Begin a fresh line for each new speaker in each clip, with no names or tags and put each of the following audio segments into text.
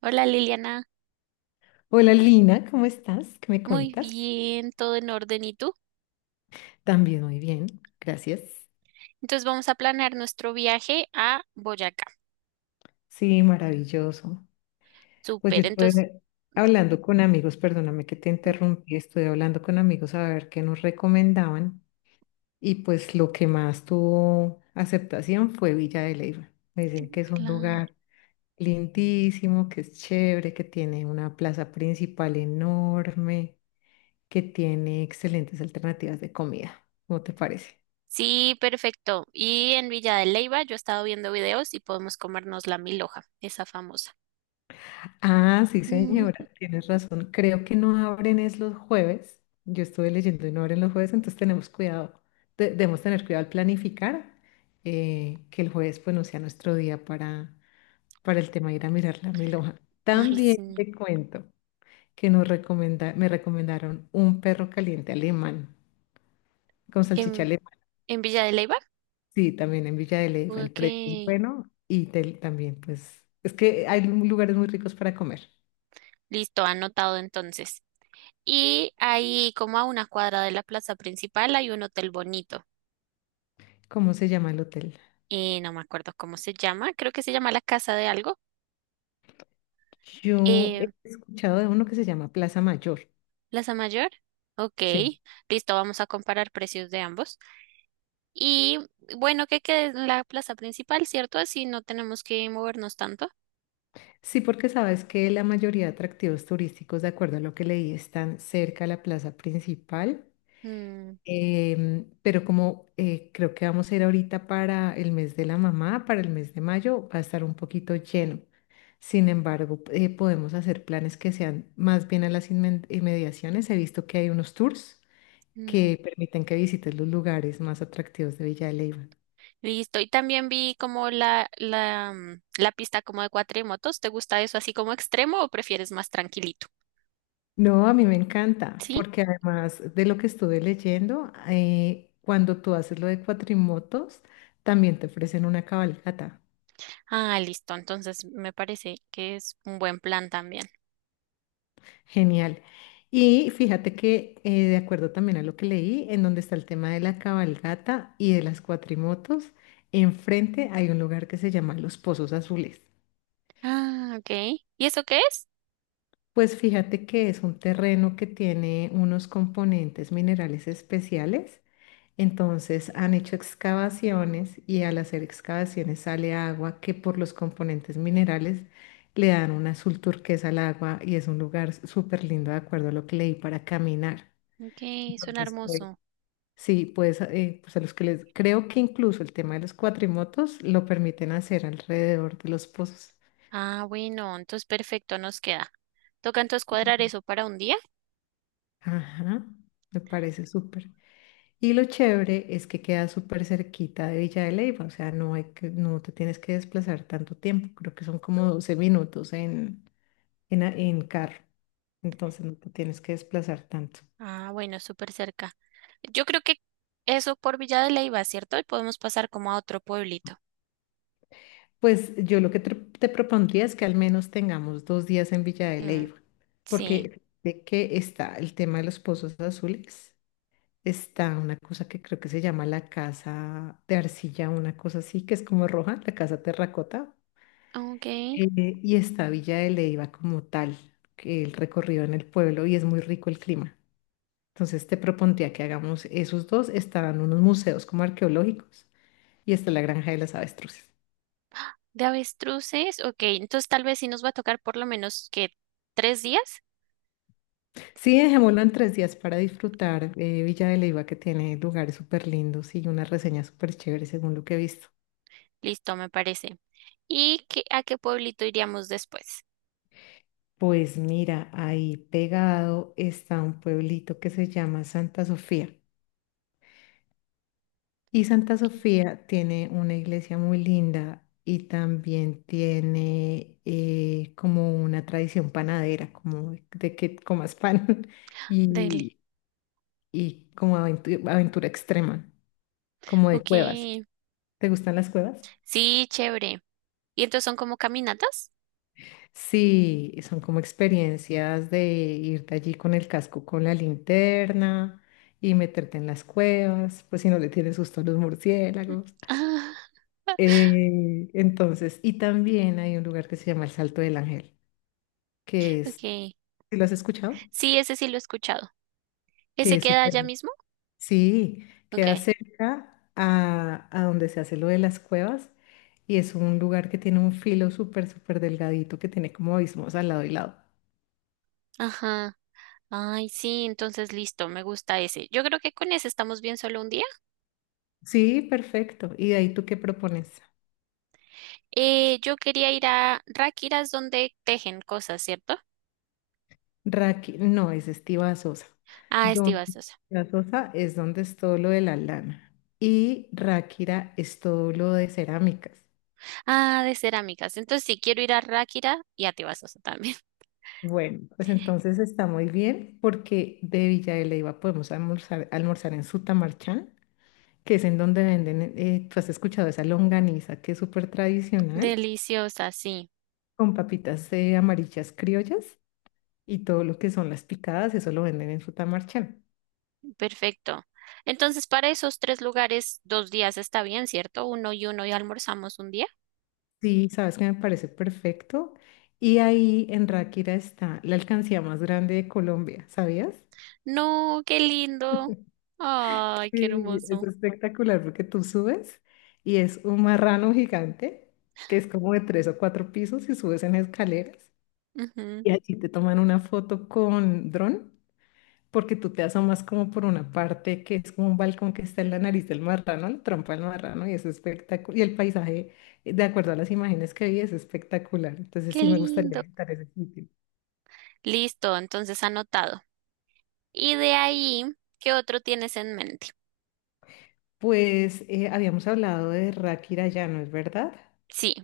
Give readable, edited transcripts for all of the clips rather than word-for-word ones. Hola Liliana,
Hola Lina, ¿cómo estás? ¿Qué me
muy
cuentas?
bien, todo en orden. ¿Y tú?
También muy bien, gracias.
Entonces vamos a planear nuestro viaje a Boyacá.
Sí, maravilloso. Pues yo
Súper, entonces,
estuve hablando con amigos, perdóname que te
¿Mm?
interrumpí, estuve hablando con amigos a ver qué nos recomendaban y pues lo que más tuvo aceptación fue Villa de Leyva. Me dicen que es un
Claro.
lugar lindísimo, que es chévere, que tiene una plaza principal enorme, que tiene excelentes alternativas de comida. ¿Cómo te parece?
Sí, perfecto. Y en Villa de Leyva yo he estado viendo videos y podemos comernos la milhoja, esa famosa.
Ah, sí,
Mm,
señora, tienes razón. Creo que no abren es los jueves. Yo estuve leyendo y no abren los jueves, entonces tenemos cuidado. Debemos tener cuidado al planificar, que el jueves pues no sea nuestro día para el tema de ir a mirar la mil hojas.
ay,
También
sí.
te cuento que nos me recomendaron un perro caliente alemán con salchicha
¿En,
alemana.
en Villa de Leyva?
Sí, también en Villa de Leyva. El
Ok,
precio es bueno y también pues es que hay lugares muy ricos para comer.
listo, anotado entonces. Y ahí, como a una cuadra de la plaza principal, hay un hotel bonito.
¿Cómo se llama el hotel?
No me acuerdo cómo se llama. Creo que se llama la Casa de algo.
Yo he
Eh,
escuchado de uno que se llama Plaza Mayor.
Plaza Mayor. Ok,
Sí.
listo, vamos a comparar precios de ambos. Y bueno, que quede en la plaza principal, ¿cierto? Así no tenemos que movernos tanto.
Sí, porque sabes que la mayoría de atractivos turísticos, de acuerdo a lo que leí, están cerca de la plaza principal.
Mm,
Pero como creo que vamos a ir ahorita para el mes de la mamá, para el mes de mayo, va a estar un poquito lleno. Sin embargo, podemos hacer planes que sean más bien a las inmediaciones. He visto que hay unos tours
mm,
que permiten que visites los lugares más atractivos de Villa de Leyva.
Listo. Y también vi como la pista como de cuatrimotos. ¿Te gusta eso así como extremo o prefieres más tranquilito?
No, a mí me encanta,
Sí.
porque además de lo que estuve leyendo, cuando tú haces lo de cuatrimotos, también te ofrecen una cabalgata.
Ah, listo. Entonces me parece que es un buen plan también.
Genial. Y fíjate que, de acuerdo también a lo que leí, en donde está el tema de la cabalgata y de las cuatrimotos, enfrente hay un lugar que se llama Los Pozos Azules.
Ah, ok. ¿Y eso qué es?
Pues fíjate que es un terreno que tiene unos componentes minerales especiales. Entonces han hecho excavaciones y al hacer excavaciones sale agua que por los componentes minerales le dan un azul turquesa al agua y es un lugar súper lindo de acuerdo a lo que leí para caminar.
Ok, suena
Entonces, pues,
hermoso.
sí, pues, pues a los que les creo que incluso el tema de los cuatrimotos lo permiten hacer alrededor de los pozos.
Ah, bueno, entonces perfecto, nos queda. Toca entonces cuadrar eso para un día.
Ajá, me parece súper. Y lo chévere es que queda súper cerquita de Villa de Leyva, o sea, no hay que, no te tienes que desplazar tanto tiempo, creo que son como 12 minutos en carro, entonces no te tienes que desplazar tanto.
Ah, bueno, súper cerca. Yo creo que eso por Villa de Leyva, ¿cierto? Y podemos pasar como a otro pueblito.
Pues yo lo que te propondría es que al menos tengamos 2 días en Villa de
Mm,
Leyva,
sí.
porque de que está el tema de los pozos azules, está una cosa que creo que se llama la casa de arcilla, una cosa así, que es como roja, la casa terracota.
Ok.
Y está Villa de Leiva como tal, que el recorrido en el pueblo y es muy rico el clima. Entonces te propondría que hagamos esos dos, estarán unos museos como arqueológicos y está la Granja de las Avestruces.
¿De avestruces? Ok, entonces tal vez sí nos va a tocar por lo menos que tres días.
Sí, dejémoslo en 3 días para disfrutar, Villa de Leiva, que tiene lugares súper lindos y una reseña súper chévere según lo que he visto.
Listo, me parece. ¿Y qué, a qué pueblito iríamos después?
Pues mira, ahí pegado está un pueblito que se llama Santa Sofía. Y Santa
Ok.
Sofía tiene una iglesia muy linda y también tiene, como una tradición panadera, como de que comas pan
Delhi.
y, y como aventura extrema, como de
Ok.
cuevas. ¿Te gustan las cuevas?
Sí, chévere. ¿Y entonces son como caminatas?
Sí, son como experiencias de irte allí con el casco, con la linterna y meterte en las cuevas, pues si no le tienes susto a los
Mm.
murciélagos.
Ah,
Entonces, y también hay un lugar que se llama el Salto del Ángel, que es,
ok.
¿sí? ¿Lo has escuchado?
Sí, ese sí lo he escuchado.
Que
¿Ese
es
queda allá
súper,
mismo?
sí, queda
Ok.
cerca a donde se hace lo de las cuevas y es un lugar que tiene un filo súper, súper delgadito que tiene como abismos al lado y lado.
Ajá. Ay, sí, entonces listo, me gusta ese. Yo creo que con ese estamos bien solo un día.
Sí, perfecto. ¿Y de ahí tú qué propones?
Yo quería ir a Ráquiras donde tejen cosas, ¿cierto?
Raqui, no, es Estiva Sosa.
Ah, es
Don
Tibasosa.
Estiva Sosa es donde es todo lo de la lana y Ráquira es todo lo de cerámicas.
Ah, de cerámicas. Entonces sí, quiero ir a Ráquira y a Tibasosa también.
Bueno, pues entonces está muy bien porque de Villa de Leyva podemos almorzar, en Sutamarchán, que es en donde venden, tú has escuchado esa longaniza que es súper tradicional,
Deliciosa, sí.
con papitas, amarillas criollas y todo lo que son las picadas, eso lo venden en Sutamarchán.
Perfecto. Entonces, para esos tres lugares, dos días está bien, ¿cierto? Uno y uno y almorzamos un día.
Sí, sabes que me parece perfecto. Y ahí en Ráquira está la alcancía más grande de Colombia, ¿sabías?
No, qué lindo. Ay, qué
Sí, es
hermoso.
espectacular porque tú subes y es un marrano gigante que es como de 3 o 4 pisos y subes en escaleras
Ujú,
y allí te toman una foto con dron porque tú te asomas como por una parte que es como un balcón que está en la nariz del marrano, la trompa del marrano y es espectacular. Y el paisaje, de acuerdo a las imágenes que vi, es espectacular. Entonces
qué
sí me gustaría
lindo.
visitar ese sitio.
Listo, entonces anotado. Y de ahí, ¿qué otro tienes en mente?
Pues habíamos hablado de Rakirayano, ¿es verdad?
Sí.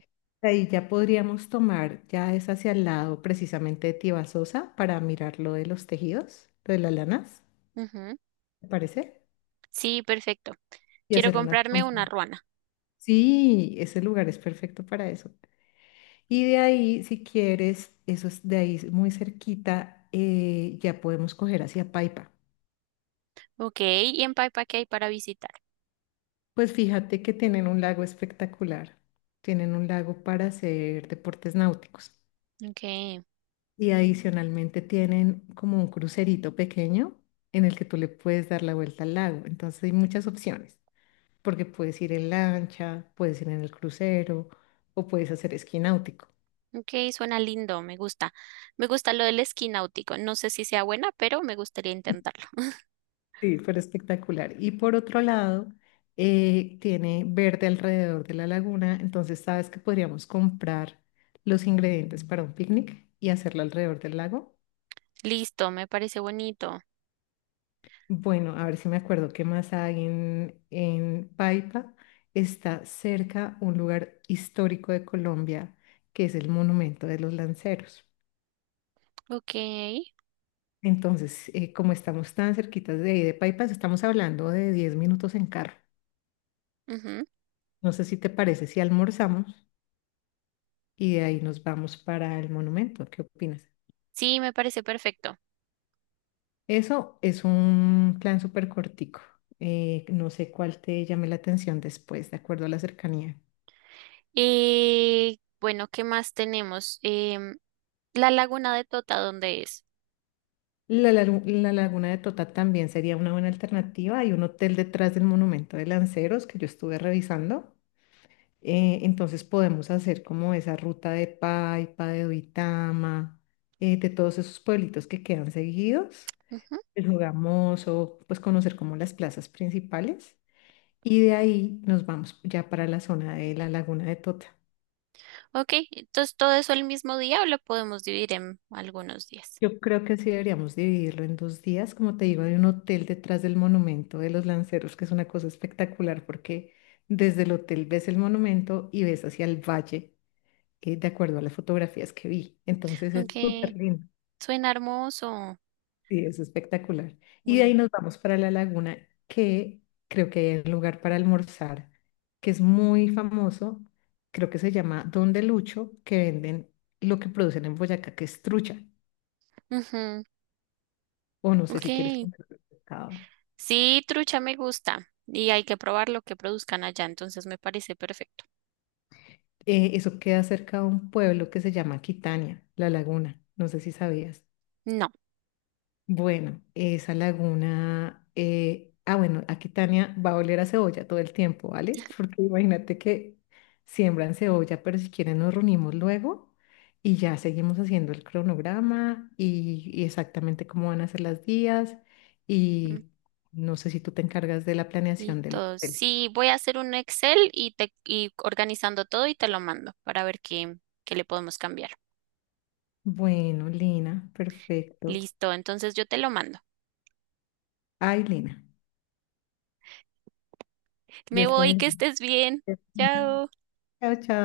Ahí ya podríamos tomar, ya es hacia el lado precisamente de Tibasosa para mirar lo de los tejidos, lo de las lanas,
Ujú,
¿te parece?
sí, perfecto.
Y
Quiero
hacer unas
comprarme una
compras.
ruana.
Sí, ese lugar es perfecto para eso. Y de ahí, si quieres, eso es de ahí muy cerquita, ya podemos coger hacia Paipa.
Ok, y en Paipa, ¿qué hay para visitar?
Pues fíjate que tienen un lago espectacular. Tienen un lago para hacer deportes náuticos.
Ok,
Y adicionalmente tienen como un crucerito pequeño en el que tú le puedes dar la vuelta al lago. Entonces hay muchas opciones, porque puedes ir en lancha, puedes ir en el crucero o puedes hacer esquí náutico.
ok, suena lindo, me gusta. Me gusta lo del esquí náutico. No sé si sea buena, pero me gustaría intentarlo.
Sí, pero espectacular. Y por otro lado, tiene verde alrededor de la laguna, entonces sabes que podríamos comprar los ingredientes para un picnic y hacerlo alrededor del lago.
Listo, me parece bonito.
Bueno, a ver si me acuerdo qué más hay en Paipa. Está cerca un lugar histórico de Colombia, que es el Monumento de los Lanceros.
Ok.
Entonces, como estamos tan cerquitas de ahí de Paipa, estamos hablando de 10 minutos en carro.
Ujú.
No sé si te parece si almorzamos y de ahí nos vamos para el monumento. ¿Qué opinas?
Sí, me parece perfecto.
Eso es un plan súper cortico. No sé cuál te llame la atención después, de acuerdo a la cercanía.
Bueno, ¿qué más tenemos? La laguna de Tota, ¿dónde es?
La laguna de Tota también sería una buena alternativa. Hay un hotel detrás del monumento de Lanceros que yo estuve revisando. Entonces podemos hacer como esa ruta de Paipa, de Duitama, de todos esos pueblitos que quedan seguidos,
Ujú.
el Jugamoso, pues conocer como las plazas principales. Y de ahí nos vamos ya para la zona de la laguna de Tota.
Ok, entonces todo eso el mismo día o lo podemos dividir en algunos días.
Yo creo que sí deberíamos dividirlo en 2 días. Como te digo, hay un hotel detrás del monumento de los lanceros, que es una cosa espectacular porque desde el hotel ves el monumento y ves hacia el valle, de acuerdo a las fotografías que vi. Entonces es súper
Ok,
lindo
suena hermoso.
y es espectacular. Y de ahí
Bueno.
nos vamos para la laguna, que creo que hay un lugar para almorzar, que es muy famoso, creo que se llama Don de Lucho, que venden lo que producen en Boyacá, que es trucha.
Ujú,
O no sé
ok.
si quieres comprar pescado.
Sí, trucha me gusta. Y hay que probar lo que produzcan allá, entonces me parece perfecto.
Eso queda cerca de un pueblo que se llama Quitania, La Laguna. No sé si sabías.
No.
Bueno, esa laguna, bueno, aquí Tania va a oler a cebolla todo el tiempo, ¿vale? Porque imagínate que siembran cebolla, pero si quieren nos reunimos luego y ya seguimos haciendo el cronograma y exactamente cómo van a ser las días y no sé si tú te encargas de la planeación del
Listo.
hotel.
Sí, voy a hacer un Excel y te y organizando todo y te lo mando para ver qué, qué le podemos cambiar.
Bueno, Lina, perfecto.
Listo, entonces yo te lo mando.
Ay, Lina,
Me
Dios te
voy, que
bendiga.
estés bien. Chao.
Chao, chao.